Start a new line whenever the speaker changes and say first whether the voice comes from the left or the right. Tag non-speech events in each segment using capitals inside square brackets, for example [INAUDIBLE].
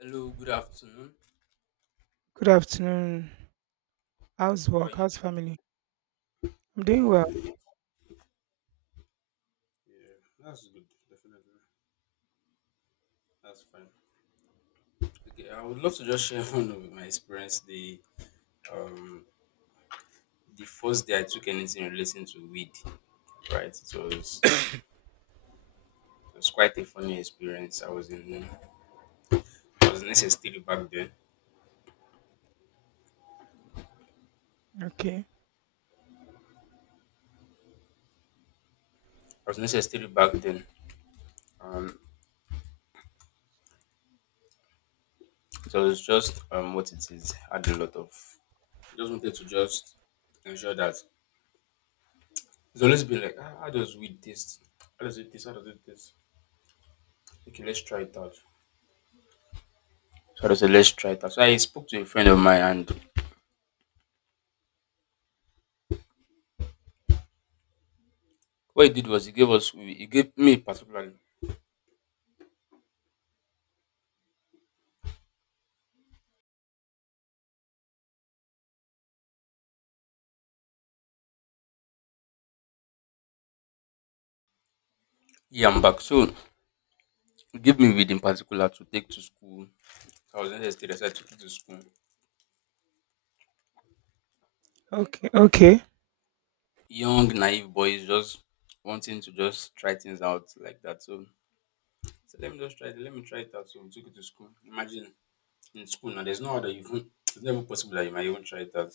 left: Hello, good afternoon.
right: Good afternoon. How's
left: How are
right: work?
left: you
right: How's
left: doing?
right: family? I'm doing well.
left: Okay, I would love to just share [LAUGHS] one of my experience. Um the first day I took anything relating to weed, right? It was quite a funny experience. I was in SS3 back then.
right: Okay.
left: I was in SS3 back then. Um, so it was just what it is. I had a lot of just wanted to just ensure that it's always been like ah, how does weed taste? How does it taste? How does it taste? Okay, let's try it out. So I just said, let's try it out. So I spoke to a friend of mine and. What he did was he gave me particularly he and back. So he gave me weed in particular to take to school. I was in the state, I said to take to school.
right: Okay. Okay.
left: Young, naive boys just wanting to just try things out like that. So let me just try it, let me try it out. So we took it to school. Imagine in school now there's no other you even it's never possible that you might even try it out.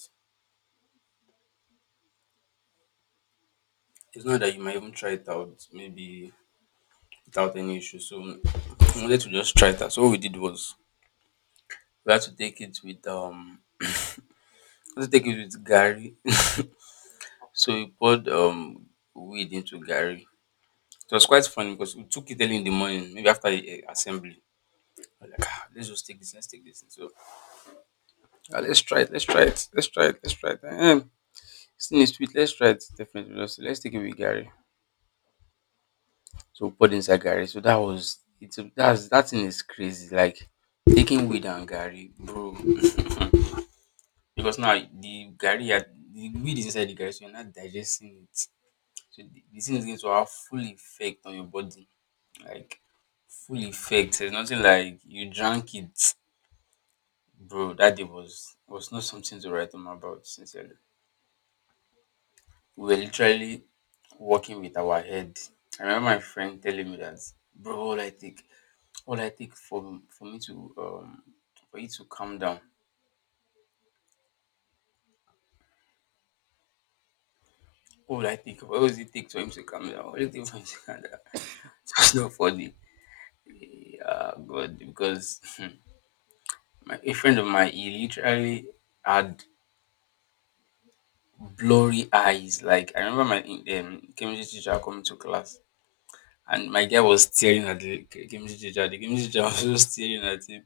left: It's not that you might even try it out maybe without any issue. So we wanted to just try it out. So what we did was we had to take it with let's take it with Gary [LAUGHS] So we poured weed into Gary. It was quite funny because we took it early in the morning, maybe after the assembly. We're like, ah, let's just take this, let's take this. So "Ah, let's try it, let's try it, let's try it, let's try it. Still needs sweet, let's try it. Definitely, let's take it with Gary. So we poured inside Gary. So that was it's that's that thing is crazy. Like taking weed and Gary, bro. [LAUGHS] because now the Gary had the weed is inside the Gary, so you're not digesting it. So the thing is going to have full effect on your body. Like full effect. There's nothing like you drank it, bro. That day was not something to write home about. Sincerely, we were literally walking with our head. I remember my friend telling me that, bro, all I take for me to for you to calm down. All I think, what does it take for him to calm down? What do you think for him to calm down? [LAUGHS] It's not funny. Yeah, God, because [LAUGHS] my a friend of mine, he literally had blurry eyes. Like I remember my chemistry teacher coming to class and my guy was staring at the chemistry teacher. The chemistry teacher [LAUGHS] was just staring at him,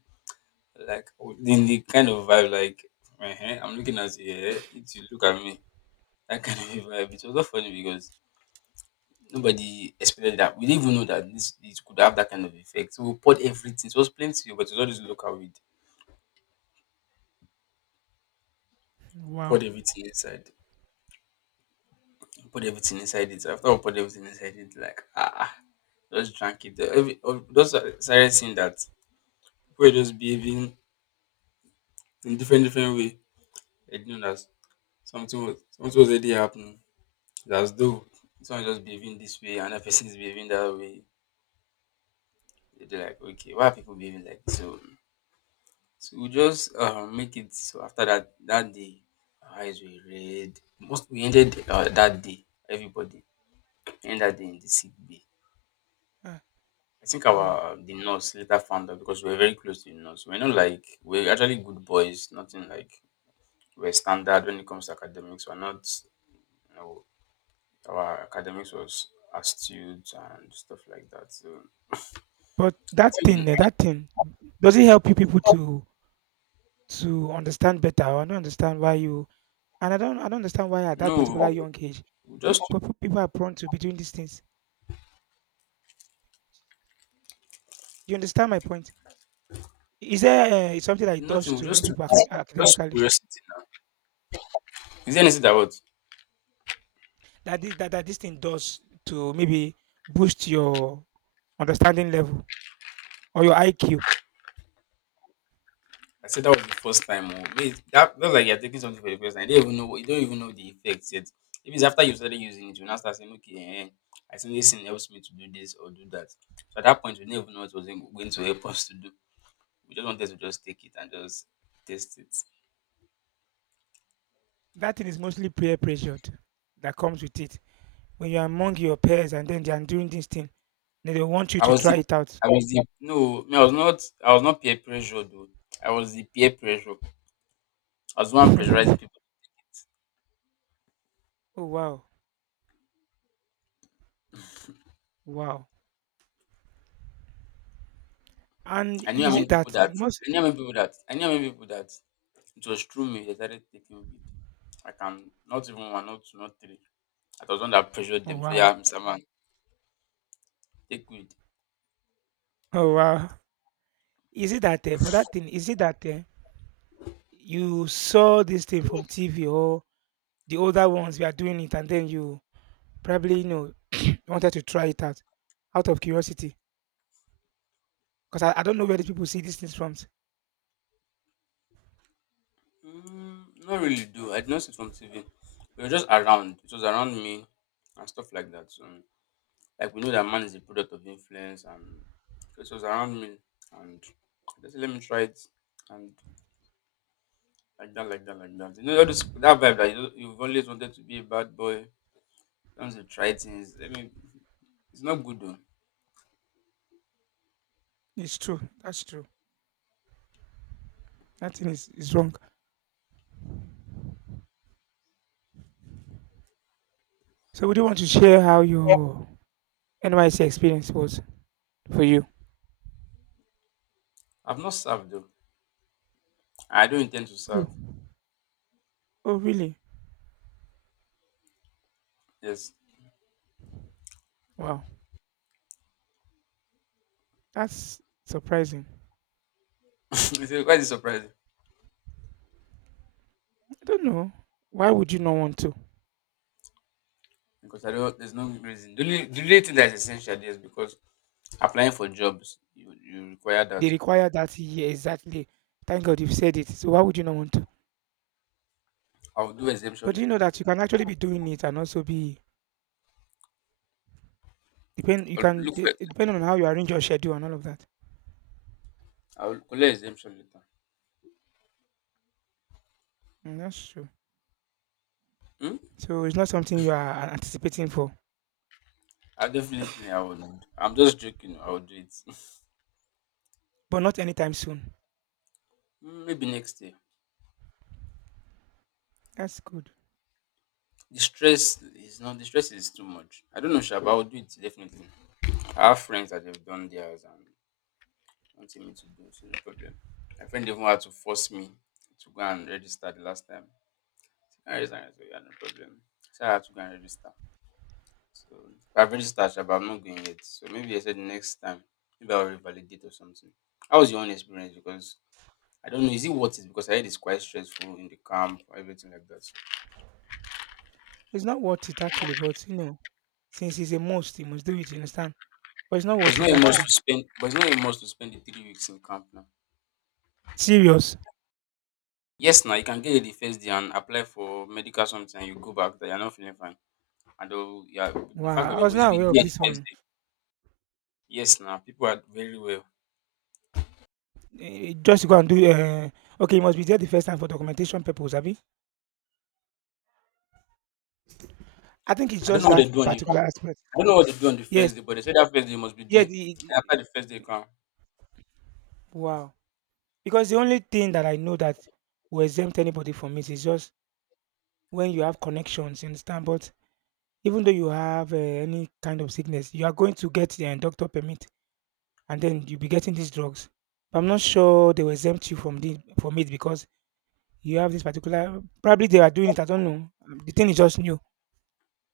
left: like in the kind of vibe like, I'm looking at you, eh, it's you look at me. That kind of vibe. It was not funny because nobody expected that. We didn't even know that this it could have that kind of effect. So we poured everything. It was plenty, but it was all this local weed. Poured
right: Wow.
left: everything inside. Put everything inside it. After we put everything inside it, like ah, ah, just drank it. Every, those started seeing that people were just behaving in different different way. I didn't know that something was already happening. It's as though someone just behaving this way, another person is behaving that way. They're like, okay, why are people behaving like this? So? So we just make it. So after that day, our eyes were red. Most we ended that day. Everybody ended that day in the sick bay.
right: Ah,
left: I think
right: wow.
left: our the nurse later found out because we were very close to the nurse. We're not like we're actually good boys. Nothing like we're standard when it comes to academics. We're not, you know, our academics was astute and stuff like that. So [LAUGHS]
right: But
left: I
right: that
left: think
right: thing,
left: the-
right: eh, that thing, does it help you people to understand better? I don't understand why you and I don't understand why at that particular
left: no,
right: young age
left: we just
right: people are prone to be doing these things. You understand my point? Is there something that it does
left: nothing. We
right: to you
left: just took
right: people
left: it- just
right: academically
left: curiosity now. Is there anything that what?
right: that this thing does to maybe boost your understanding level or your IQ?
left: I said that was the first time. Oh. Wait, that that's like you're taking something for the first time. You don't even know what- you don't even know the effects yet. If it's after you started using it, you now start saying, okay, eh, I think this thing helps me to do this or do that. So at that point, we didn't even know what was in- going to help us to do. We just wanted to just take it and just test it.
right: That thing is mostly peer pressured that comes with it. When you're among your peers and then they are doing this thing, then they want you
left: I
right: to
left: was
right: try
left: the,
right: it out.
left: no, me, I was not peer pressure though. I was the peer pressure. I was the
right: [LAUGHS]
left: one
right: Oh
left: pressurizing people.
right: wow, wow! And
left: I knew how
right: is it
left: many people
right: that
left: that,
right: most?
left: I knew how many people that, I knew how many people that It was through me they started taking weed. I can not even one, not two, not three. I was the one that pressured
right: Oh
left: them. So yeah,
right: wow,
left: Mr. Man, take weed.
right: oh wow! Is it that for that thing? Is it that you saw this thing from TV or the older ones were doing it, and then you probably [CLEARS THROAT] wanted to try it out out of curiosity? Because I don't know where these people see these things from.
left: Mm, not really do. I did not see it from TV. We were just around. It was around me and stuff like that. So like we know that man is a product of influence and so it was around me and I just said, let me try it and like that, like that, like that. You know all this, that vibe that you you've always wanted to be a bad boy. Sometimes you try things. I mean, it's not good though.
right: It's true. That's true. That thing is wrong. So would you want to share how your NYC experience was for you?
left: I've not served though. I don't intend to
right: Oh,
left: serve.
right: oh really?
left: Yes,
right: Wow, that's surprising.
left: [LAUGHS] it's a- quite surprising
right: I don't know. Why would you not want to?
left: because I don't. There's no reason. The only thing that is essential is because applying for jobs you, you require
right: They
left: that.
right: require that year exactly. Thank God you've said it. So why would you not want to?
left: I'll do
right: But
left: exemption
right: do you know
left: letter.
right: that you can actually be doing it and also be depend you
left: I'll
right: can
left: look for
right: de-
left: it.
right: it depending on how you arrange your schedule and all of that.
left: I'll collect exemption letter.
right: Mm, that's true.
left: Hmm?
right: So it's not something you are anticipating for,
left: I would. I'm just joking. I will do it. [LAUGHS]
right: but not anytime soon.
left: Hmm, maybe next year.
right: That's good.
left: The stress is not. The stress is too much. I don't know, sure, but I will do it definitely. I have friends that have done theirs and nothing me to do, so no problem. My friend even had to force me to go and register the last time. I registered, I said, yeah, no problem. So I had to go and register. So I've registered, sha, but I'm not going yet. So maybe I said next time, maybe I'll revalidate or something. How was your own experience? Because I don't know, is it worth it? Because I heard it's quite stressful in the camp, everything like that.
right: It's not worth it actually, but you know, since it's a must, you must do it, you understand? But it's not
left: But it's
right: worth
left: not
right: it
left: a must
right: actually.
left: to spend. But it's not a must to spend the 3 weeks in camp now.
right: Serious.
left: Yes, now you can get it the first day and apply for medical something, and you go back that you're not feeling fine. And though, yeah, the fact that
right: Wow, I
left: we
right: was
left: must
right: not
left: be
right: aware of
left: there the
right: this
left: first
right: one.
left: day. Yes, now people are very well.
right: Eh, just go and do okay, you must be there the first time for documentation purpose, Abi. I think it's just that particular
left: I
right: aspect.
left: don't know what they do on the
right: Yes.
left: first day, but they say that first day you must be
right: Yeah,
left: there. And after the first day come,
right: wow. Because the only thing that I know that will exempt anybody from it is just when you have connections, you understand? But even though you have any kind of sickness, you are going to get the eh, doctor permit and then you'll be getting these drugs. But I'm not sure they will exempt you from the from it because you have this particular probably they are doing it, I don't know. The thing is just new.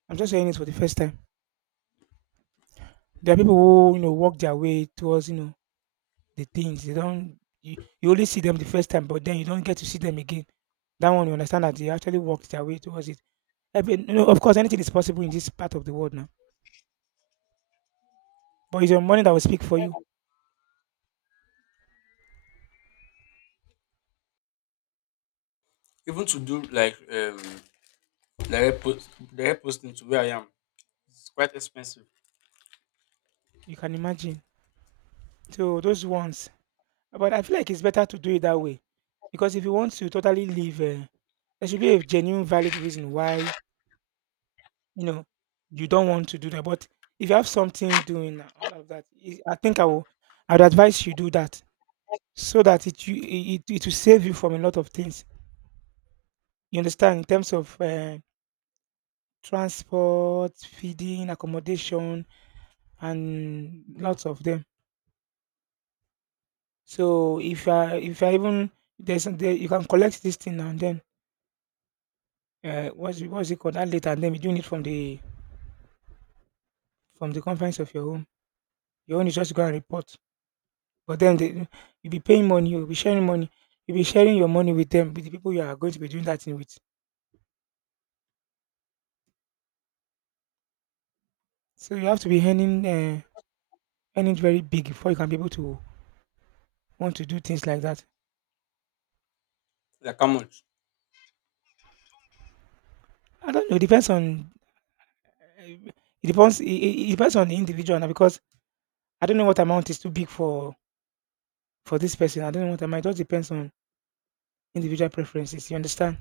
right: I'm just saying it for the first time. There are people who, work their way towards, the things. They don't you, you only see them the first time, but then you don't get to see them again. That one you understand that they actually worked their way towards it. Every, of course anything is possible in this part of the world now. But it's your money that will speak for you.
left: even to do like direct posting to where I am, it's quite expensive.
right: You can imagine. So those ones. But I feel like it's better to do it that way. Because if you want to totally leave there should be a genuine valid reason why You know, you don't want to do that, but if you have something doing and all of that, I think I will. I'd advise you do that so that it will save you from a lot of things. You understand in terms of transport, feeding, accommodation, and lots of them. So if you if I even there's there, you can collect this thing and then what's it called that later and then you doing it from the conference of your home. Your own is just go and report. But then they, you'll be paying money, you'll be sharing money, you'll be sharing your money with them, with the people you are going to be doing that thing with. So you have to be earning very big before you can be able to want to do things like that.
left: Like how much?
right: I don't know. It depends on, it depends. It depends on the individual now because I don't know what amount is too big for this person. I don't know what amount. It just depends on individual preferences. You understand?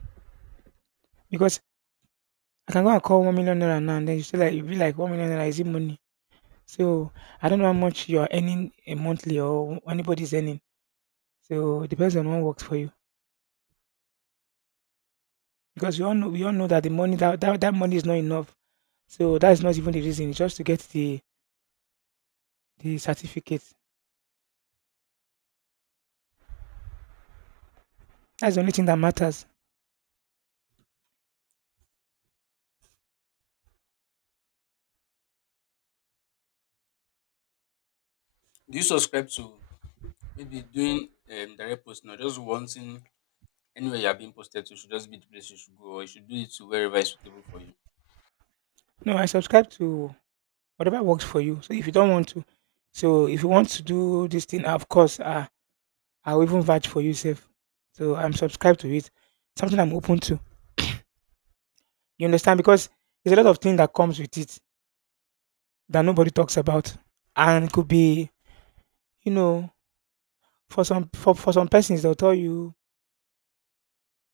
right: Because I can go and call 1 million naira now, and then you say like you be like 1 million naira is it money? So I don't know how much you are earning a monthly or anybody's earning. So it depends on what works for you. Because we all know that that money is not enough. So that's not even the reason, it's just to get the certificate. That's the only thing that matters.
left: Do you subscribe to maybe doing direct posting or just wanting anywhere you are being posted to should just be the place you should go or you should do it to wherever is suitable for you.
right: No, I subscribe to whatever works for you. So if you don't want to, so if you want to do this thing, of course, I'll even vouch for you safe. So I'm subscribed to it. Something I'm open to. You understand? Because there's a lot of things that comes with it that nobody talks about. And it could be, you know, for some persons, they'll tell you,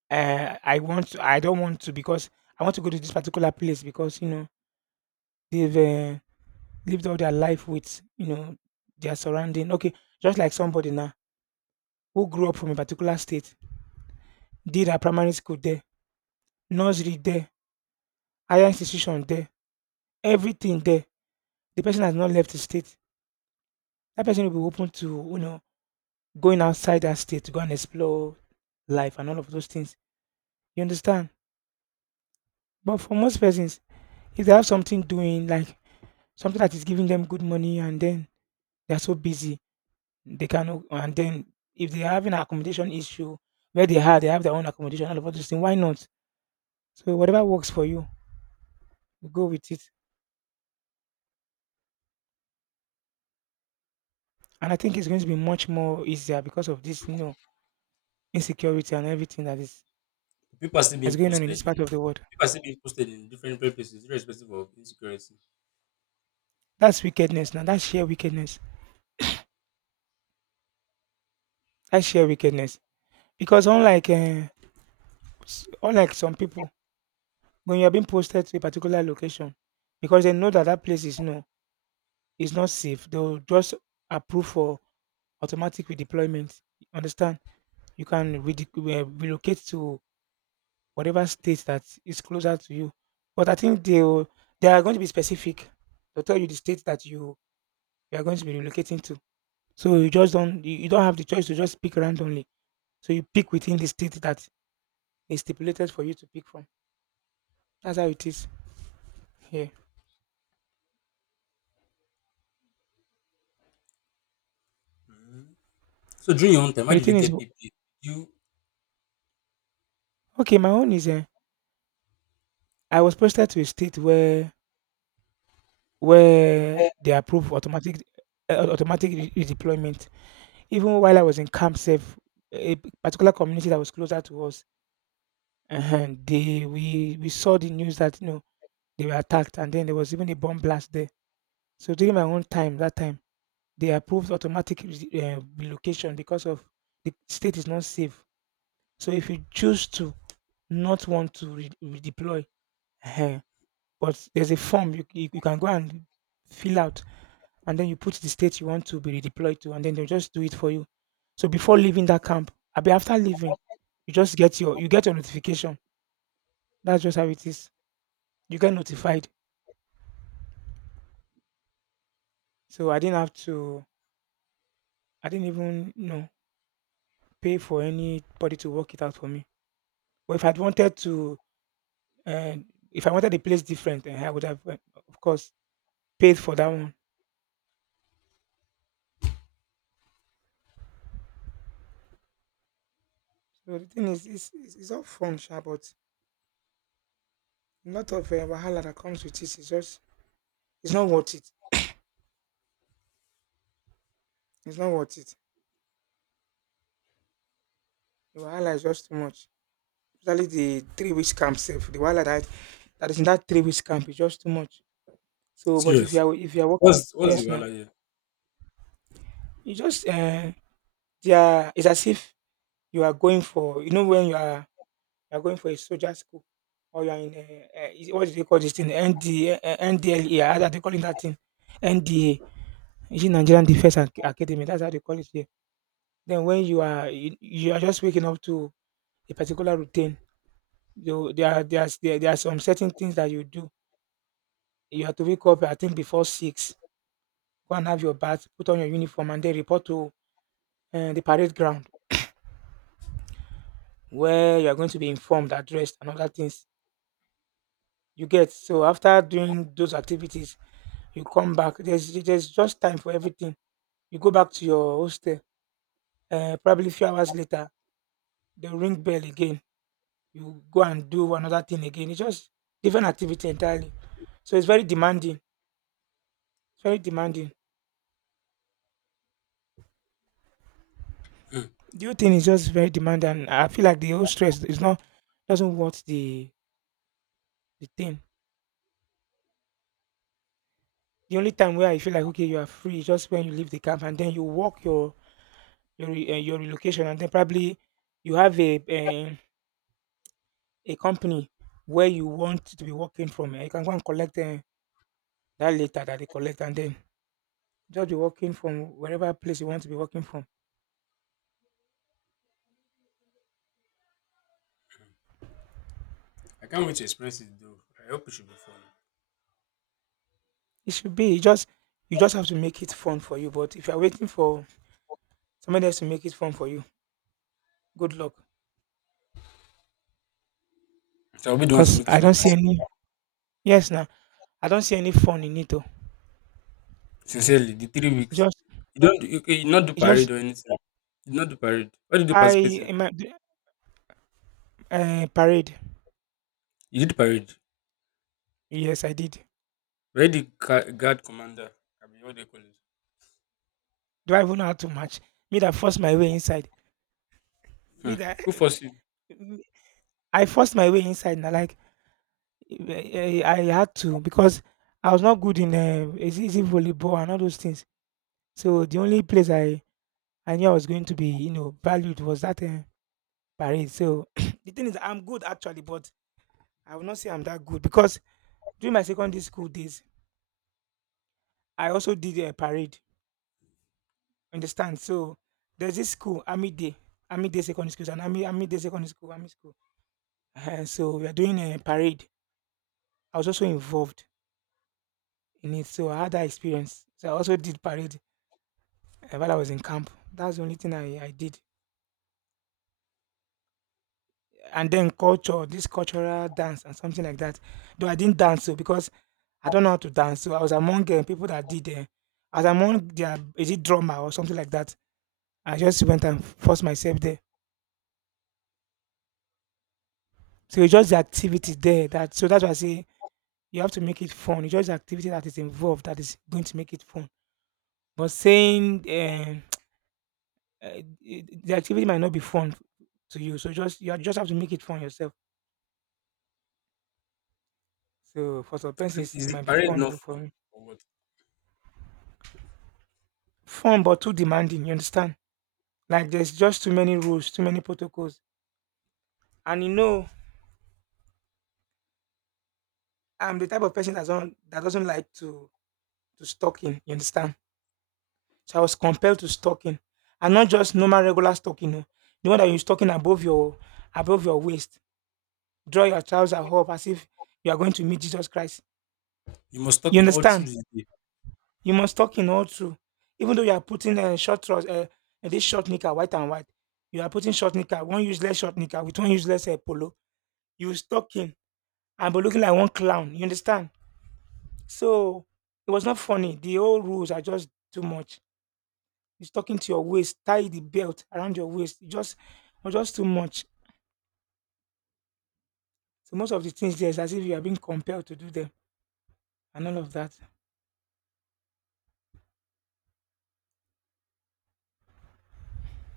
right: I want to, I don't want to because I want to go to this particular place because they've lived all their life with their surrounding. Okay, just like somebody now who grew up from a particular state, did her primary school there, nursery there, higher institution there, everything there. The person has not left the state. That person will be open to going outside that state to go and explore life and all of those things. You understand? But for most persons, if they have something doing like something that is giving them good money and then they are so busy, They can and then if they're having an accommodation issue where they are, they have their own accommodation, all those things, why not? So whatever works for you, you go with it. And I think it's going to be much more easier because of this, insecurity and everything
left: People are still
right: that's
left: being
right: going on in this
left: posted
right: part
left: in
right: of the world.
left: people are still being posted in different, different places, irrespective of insecurity.
right: That's wickedness now. That's sheer wickedness. That's sheer wickedness. Because unlike some people, when you're being posted to a particular location, because they know that that place is you know is not safe, they'll just approve for automatic redeployment. Understand? You can relocate to whatever state that is closer to you. But I think they are going to be specific. They'll tell you the state that you are going to be relocating to. So you don't have the choice to just pick randomly. So you pick within the state that is stipulated for you to pick from. That's how it is. Yeah.
left: So during your own time, how
right: And the
left: did you
right: thing is,
left: get PP? You
right: okay, my own is, I was posted to a state where they approve automatic redeployment. Even while I was in camp safe, a particular community that was closer to us, they we saw the news that they were attacked, and then there was even a bomb blast there. So during my own time, that time they approved automatic relocation because of the state is not safe. So if you choose to not want to redeploy, uh but there's a form you can go and fill out and then you put the state you want to be redeployed to, and then they'll just do it for you. So before leaving that camp, abi after leaving, you just get your notification. That's just how it is. You get notified. So I didn't have to. I didn't even pay for anybody to work it out for me. But if I'd wanted to, uh, if I wanted a place different, eh, I would have, of course, paid for that one. So the thing is, it's all fun, sha, but a lot of wahala that comes with it. It's not worth it. It's not worth it. The wahala is just too much, especially the 3 weeks camp sef. The wahala that is in that 3 weeks camp is just too much. So, but if you
left: serious?
right: are if you are working,
left: What's the
right: yes now,
left: value here?
right: you just they are it's as if you are going for when you are going for a soldier school or you are in what do they call this thing ND, NDLA, how are they calling that thing NDA, is it Nigerian Defence Academy? That's how they call it here. Then when you are just waking up to a particular routine. You, there are there are some certain things that you do. You have to wake up, I think, before six. Go and have your bath, put on your uniform, and then report to the parade ground where you are going to be informed, addressed, and other things you get. So after doing those activities, you come back. There's just time for everything. You go back to your hostel. Probably a few hours later, the ring bell again. You go and do another thing again. It's just different activity entirely. So it's very demanding. It's very demanding.
left: Hmm.
right: The whole thing is just very demanding. I feel like the whole stress is not doesn't worth the thing. The only time where I feel like okay, you are free is just when you leave the camp and then you walk your your relocation and then probably you have a company where you want to be working from. You can go and collect that later that they collect and then just be working from wherever place you want to be working from.
left: I can't wait to experience it though. I hope it should be fun.
right: It should be you just have to make it fun for you. But if you're waiting for somebody else to make it fun for you, good luck.
left: So I'll be the one to
right: Because
left: make it
right: I
left: fun
right: don't see
left: myself.
right: any yes now. I don't see any fun in it. Though.
left: Sincerely, the 3 weeks.
right: Just
left: You don't you, you not do
right: it just
left: parade or anything. You not do parade. What did you
right: I
left: participate in?
right: in my parade.
left: You did parade.
right: Yes, I did.
left: Where the ca- guard commander? I mean, what they call it.
right: Do I even know how to march? Me that forced my way inside. Me
left: Hmm.
right: that
left: Who forced you?
right: [LAUGHS] I forced my way inside. And like I had to because I was not good in is it volleyball and all those things. So the only place I knew I was going to be you know valued was that parade. So [CLEARS THROAT] the thing is I'm good actually, but I will not say I'm that good because during my secondary school days I also did a parade. Understand? So there's this school, Amide, Amide Secondary School, and Amide Secondary School, Ami School. Ehen, so we are doing a parade. I was also involved in it, so I had that experience. So I also did parade while I was in camp. That's the only thing I did. And then culture, this cultural dance and something like that. Though I didn't dance, so because I don't know how to dance, so I was among people that did. I was among their is it drummer or something like that. I just went and forced myself there. So it's just the activity there that so that's why I say you have to make it fun. It's just the activity that is involved that is going to make it fun. But saying [TSK] eh, the activity might not be fun to you, so just you just have to make it fun yourself. So for some persons,
left: Is
right: it
left: the
right: might be
left: parade
right: fun,
left: not
right: but for
left: fun
right: me,
left: or what?
right: fun but too demanding. You understand? Like there's just too many rules, too many protocols, and you know, I'm the type of person that don't that doesn't like to stalking. You understand? So I was compelled to stalking, and not just normal regular stalking. No, the one that you stalking above your waist. Draw your trousers up as if you are going to meet Jesus Christ.
left: You must
right: You
left: talk in all through
right: understand?
left: the day.
right: You must talk in all truth. Even though you are putting a short trousers, this short knicker, white and white, you are putting short knicker, one useless short knicker with one useless polo. You talking and be looking like one clown. You understand? So it was not funny. The old rules are just too much. It's talking to your waist, tie the belt around your waist. It just, it was just too much. So most of the things there is as if you are being compelled to do them and all of that.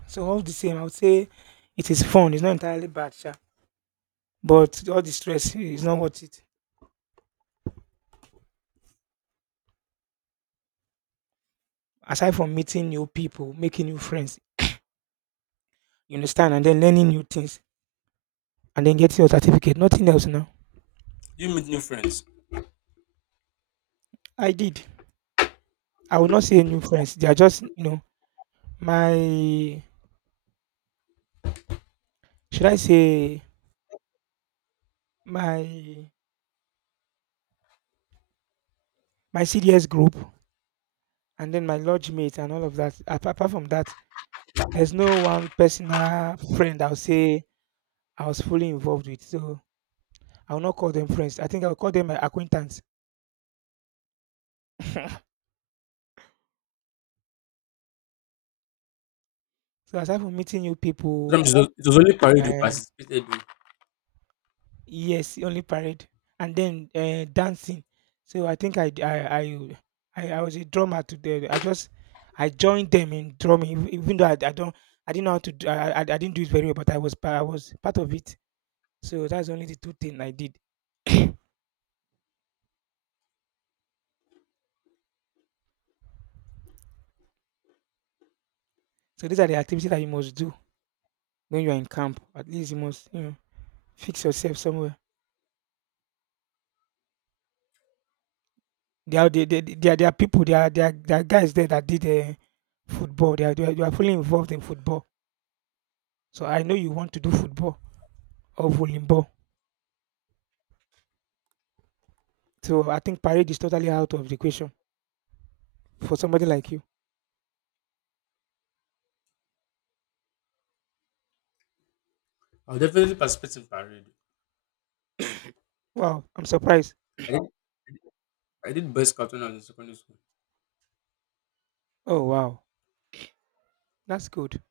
right: So all the same, I would say it is fun. It's not entirely bad, sha. But all the stress is not worth it. Aside from meeting new people, making new friends, you understand, and then learning new things, and then getting your certificate, nothing else now.
left: Do you meet new friends?
right: I did. I will not say new friends. They are just, you know, my should I say my my CDS group and then my lodge mate and all of that. Apart from that, there's no one personal friend I would say I was fully involved with. So I will not call them friends. I think I will call them my acquaintance. So aside from meeting new people,
left: Sometimes It was only parade you
right: uh,
left: participated in.
right: yes, only parade and then dancing. So I think I was a drummer today. I joined them in drumming, even though I didn't know how to do, I didn't do it very well, but I was I was part of it. So that's only the two things I did. So these are the activities that you must do when you are in camp. At least you must you know fix yourself somewhere. There are people, there are guys there that did, football. They are fully involved in football. So I know you want to do football or volleyball. So I think parade is totally out of the question for somebody like you.
left: I'll definitely participate in parade.
right: Wow, I'm surprised.
left: I didn't I did boys captain as in secondary school.
right: Oh wow, that's good.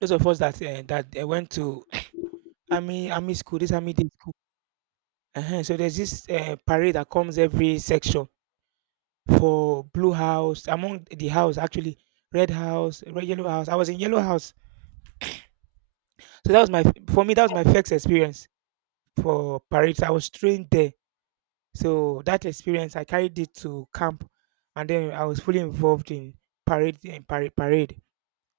right: Those of us that went to [CLEARS THROAT] army school, this army day school. Uh huh. So there's this parade that comes every section for blue house among the house actually red house, red yellow house. I was in yellow house. So that was my for me that was my first experience for parades. I was trained there, so that experience I carried it to camp, and then I was fully involved in parade in parade.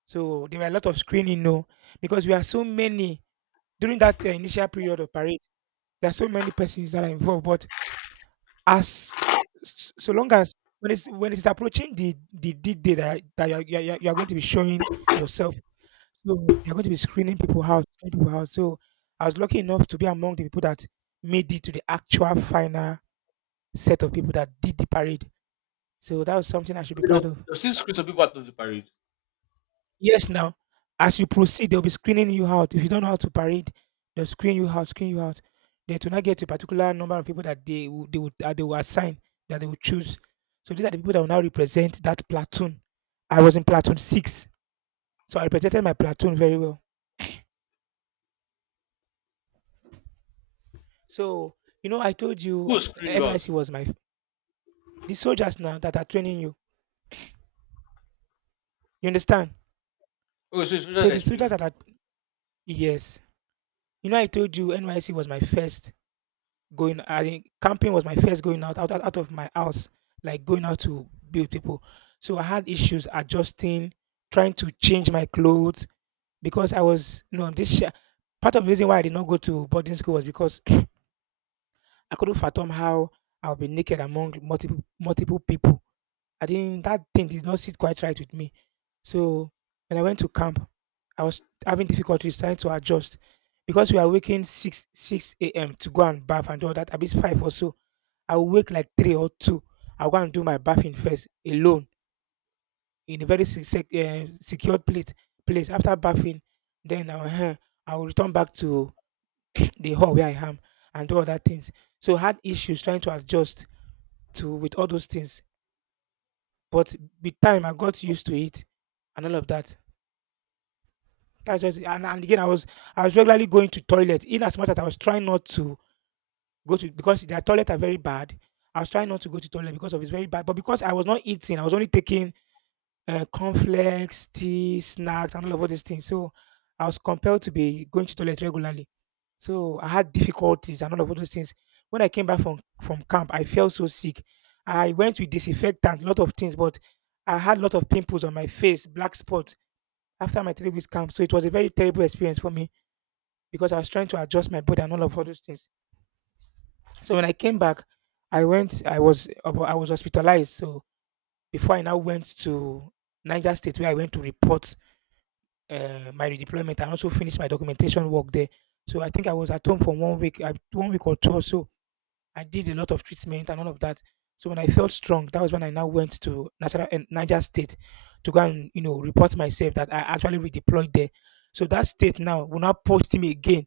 right: So there were a lot of screening, no, because we are so many during that initial period of parade. There are so many persons that are involved, but as so long as when it's approaching the day that you are going to be showing yourself. So they're going to be screening people out, screening people out. So I was lucky enough to be among the people that made it to the actual final set of people that did the parade. So that was something I should be
left: Wait up,
right: proud of.
left: you still screw some people out of the parade.
right: Yes, now as you proceed, they'll be screening you out. If you don't know how to parade, they'll screen you out, screen you out. They do not get a particular number of people that that they will assign that they will choose. So these are the people that will now represent that platoon. I was in platoon six, so I represented my platoon very well. So, you know, I told
left: Who
right: you
left: was screwing you out?
right: NYC was my the soldiers now that are training you. You understand?
left: Oh, so it's soldiers
right: So
left: that are
right: the
left: screwing
right: soldiers
left: you.
right: that are yes. You know, I told you NYC was my first going I think camping was my first going out, of my house, like going out to be with people. So I had issues adjusting, trying to change my clothes because I was you know this part of the reason why I did not go to boarding school was because [CLEARS THROAT] I couldn't fathom how I'll be naked among multiple people. I didn't that thing did not sit quite right with me. So when I went to camp, I was having difficulties trying to adjust because we are waking six a.m. to go and bath and all that. At least five or so, I will wake like three or two. I'll go and do my bathing first alone in a very secured place. Place after bathing, then I will, I will return back to the hall where I am and do other things. So I had issues trying to adjust to with all those things. But with time, I got used to it and all of that. That's just. And again, I was regularly going to toilet. In as much that I was trying not to go to because their toilet are very bad. I was trying not to go to toilet because of it's very bad. But because I was not eating, I was only taking cornflakes, tea, snacks, and all these things. So I was compelled to be going to toilet regularly. So I had difficulties and all of those things. When I came back from camp, I felt so sick. I went with disinfectant, lot of things, but I had a lot of pimples on my face, black spots after my 3 weeks camp. So it was a very terrible experience for me because I was trying to adjust my body and all of all those things. So when I came back, I was hospitalized. So before I now went to Niger State where I went to report my redeployment and also finish my documentation work there. So I think I was at home for 1 week, 1 week or two or so I did a lot of treatment and all of that. So when I felt strong, that was when I now went to National and Niger State to go and report myself that I actually redeployed there. So that state now will now post me again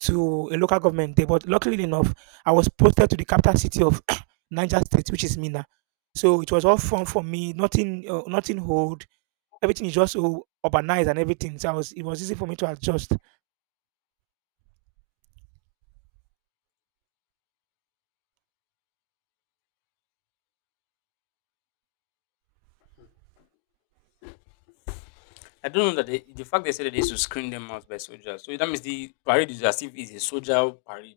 right: to a local government there. But luckily enough, I was posted to the capital city of [COUGHS] [CLEARS THROAT] Niger State, which is Mina. So it was all fun for me. Nothing hold. Everything is just so urbanized and everything. It was easy for me to adjust.
left: I don't know that they, the fact they said that they used to screen them out by soldiers. So that means the parade is as if it's a soldier parade.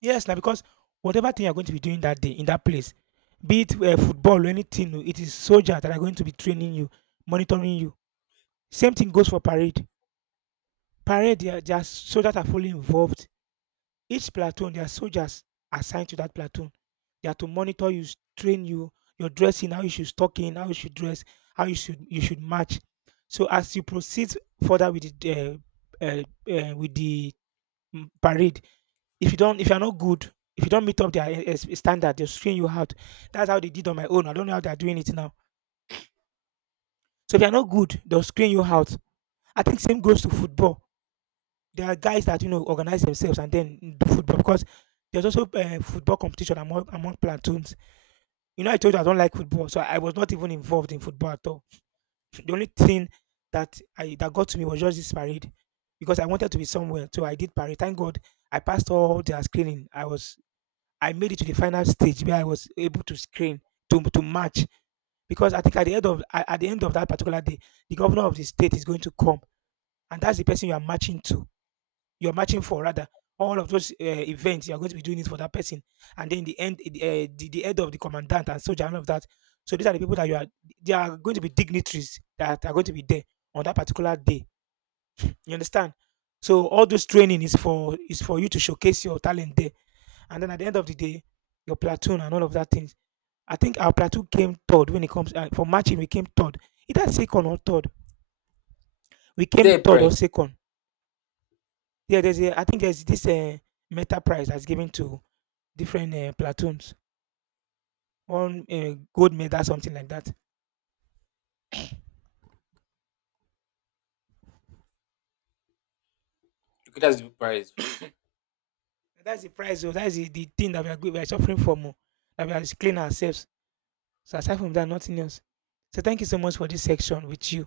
right: Yes, na because whatever thing you're going to be doing that day in that place, be it football or anything, it is soldiers that are going to be training you, monitoring you. Same thing goes for parade. Parade, there are soldiers that are fully involved. Each platoon, there are soldiers assigned to that platoon. They are to monitor you, train you, your dressing, how you should stock in, how you should dress, how you should match. So as you proceed further uh, uh, with the parade. If you're not good, if you don't meet up their standard, they'll screen you out. That's how they did on my own. I don't know how they're doing it now. So if you're not good, they'll screen you out. I think same goes to football. There are guys that organize themselves and then do football because there's also football competition among platoons. You know, I told you I don't like football, so I was not even involved in football at all. The only thing that got to me was just this parade because I wanted to be somewhere. So I did parade. Thank God I passed all their screening. I made it to the final stage where I was able to screen to match because I think at the end of that particular day, the governor of the state is going to come, and that's the person you are matching to. You're matching for rather all of those events. You are going to be doing it for that person, and then the head of the commandant and soldier and all of that. So these are the people that you are. They are going to be dignitaries that are going to be there on that particular day. You understand? So all those training is for you to showcase your talent there, and then at the end of the day, your platoon and all of that thing. I think our plateau came third when it comes for matching. We came third. Either second or third. We
left: Is
right: came
left: there a
right: third or
left: prize?
right: second. Yeah, I think there's this meta prize that's given to different platoons. One gold medal, something like that.
left: Okay, that's the prize.
right: That's the prize. Oh, That's the thing that we are, we are suffering from. Oh, that we are clean ourselves. So aside from that, nothing else. So thank you so much for this section with you.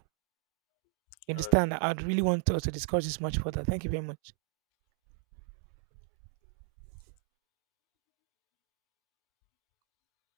right: You
left: All right.
right: understand? I'd really want us to discuss this much further. Thank you very much.